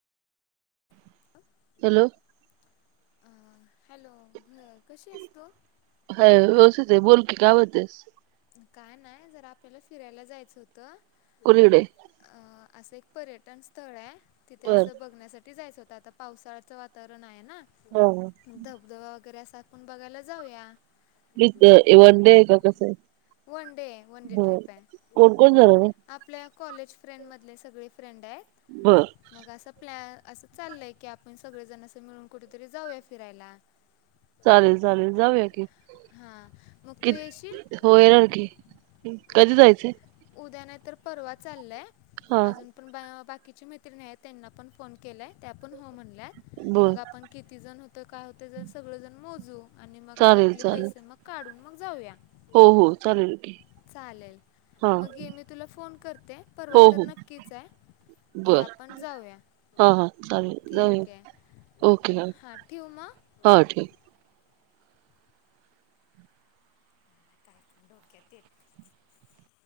Hello. [inaudible] कशी आहेस तू हाय व्यवस्थित आहे बोल की काय म्हणतेस काय नाही जरा आप त्याला फिरायला जायचं होतं. कुणीकडे? अ असं एक पर्यटन स्थळ आहे. तिथे बर असं बघण्यासाठी ते जायचं होत आता पावसाळ वातवरण आहे ना हा हा. धबधबा वगैरे अस आत्ता आपण बघायला जाऊया. इथं वन डे आहे का कसं आहे [unintelligible] वन डे वन डे बर ट्रिप आहे कोण कोण जाणार आहे [unintelligible] आपल्या कॉलेज फ्रेंडमधले सगळे फ्रेंड आहे बर मग असं प्लॅ असं चाललंय की आप मण सगळेजणस मिळून कुठेतरी जाऊया फिरायला. चालेल चालेल जाऊया की हां मग तू कि येशील? हो येणारकी कधी जायचे? उद्या नाही तर परवा चाललाय. अजून पण बा कीची मित्रिणी आहे त्यांना पण फोन केलाय त्या पण हो म्ह बर मग आपण किती जण होते काय होते ते सगळेजण मोजू. आणि मग चालेल आपापले चालेल पैसे मग काढून मग जाऊया. हो हो चालेल की चालेल हा मग ये मी तुला फोन करते परवा हो तर हो नक्कीच आहे मग बर आपण जाऊया हा हा चालेल ठीक जाऊया आहे ओके ह हां ठेवू मग हो ठीक काय पण डोक्या तेच